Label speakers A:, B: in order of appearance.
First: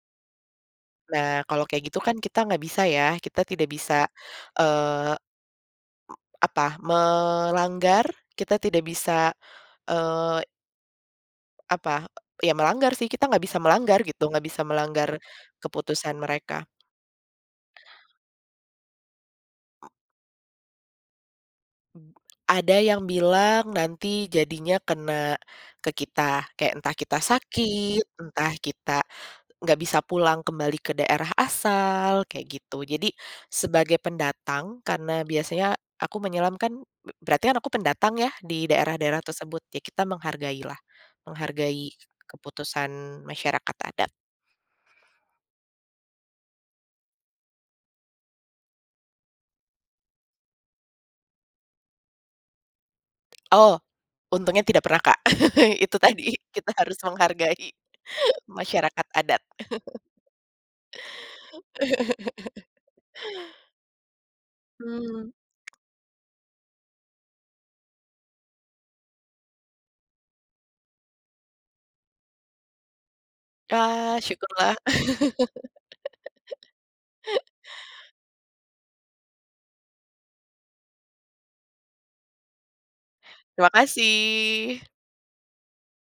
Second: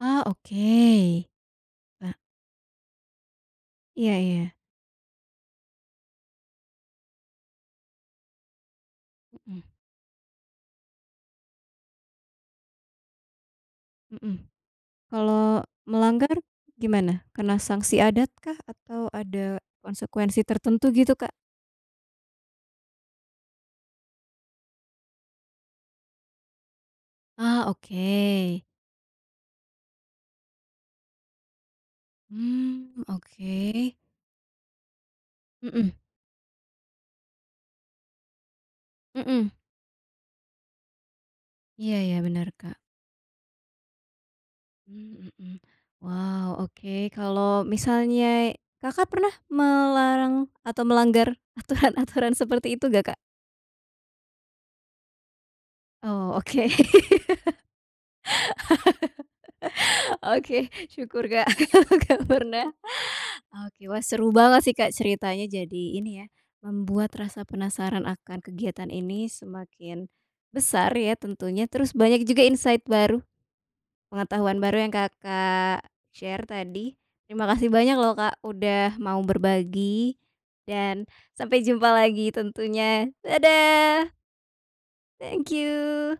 A: Ah oke.
B: Nah kalau kayak gitu
A: Pah
B: kan kita gak bisa ya, kita tidak bisa,
A: Iya iya.
B: eee, m apa, melanggar, kita tidak bisa,
A: Mmm.
B: eee Apa, eee, ya melanggar sih, kita gak bisa melanggar gitu, gak
A: Mhm.
B: bisa melanggar
A: Kalau
B: keputusan
A: melanggar
B: mereka.
A: gimana? Kena sanksi adat kah? Atau ada konsekuensi tertentu gitu Kak?
B: Mmm, ada yang bilang nanti jadinya kena, ke kita. Kek entah kita
A: Ah
B: sakit, entah
A: oke.
B: kita, gak bisa pulang kembali ke daerah asal, kayak gitu.
A: Mmm
B: Jadi,
A: oke.
B: sebagai pendatang, karena biasanya
A: Mhm.
B: aku menyelam kan b berarti kan aku pendatang ya di daerah-daerah
A: Mmm.
B: tersebut. Ya kita menghargai lah, menghargai
A: Iya iya bener Kak.
B: keputusan masyarakat adat.
A: Mmm, mhm. Wow, oke kalo misalnya Kakak pernah melarang atau melanggar aturan-aturan seperti itu gak Kak?
B: Oh, untungnya tidak pernah Kak. Itu tadi
A: Oh oke.
B: kita harus menghargai masyarakat adat.
A: Oke syukur Kak, gak pernah. Oke wah seru banget sih Kak
B: Mmm.
A: ceritanya jadi ini ya, membuat rasa penasaran akan kegiatan ini semakin, besar ya tentunya, terus banyak juga insight baru,
B: Ah
A: pengetahuan
B: syukurlah.
A: baru yang Kakak share tadi. Terima kasih banyak loh Kak udah mau berbagi dan sampai jumpa lagi tentunya,
B: Terima
A: dadah!
B: kasih.
A: Thank you.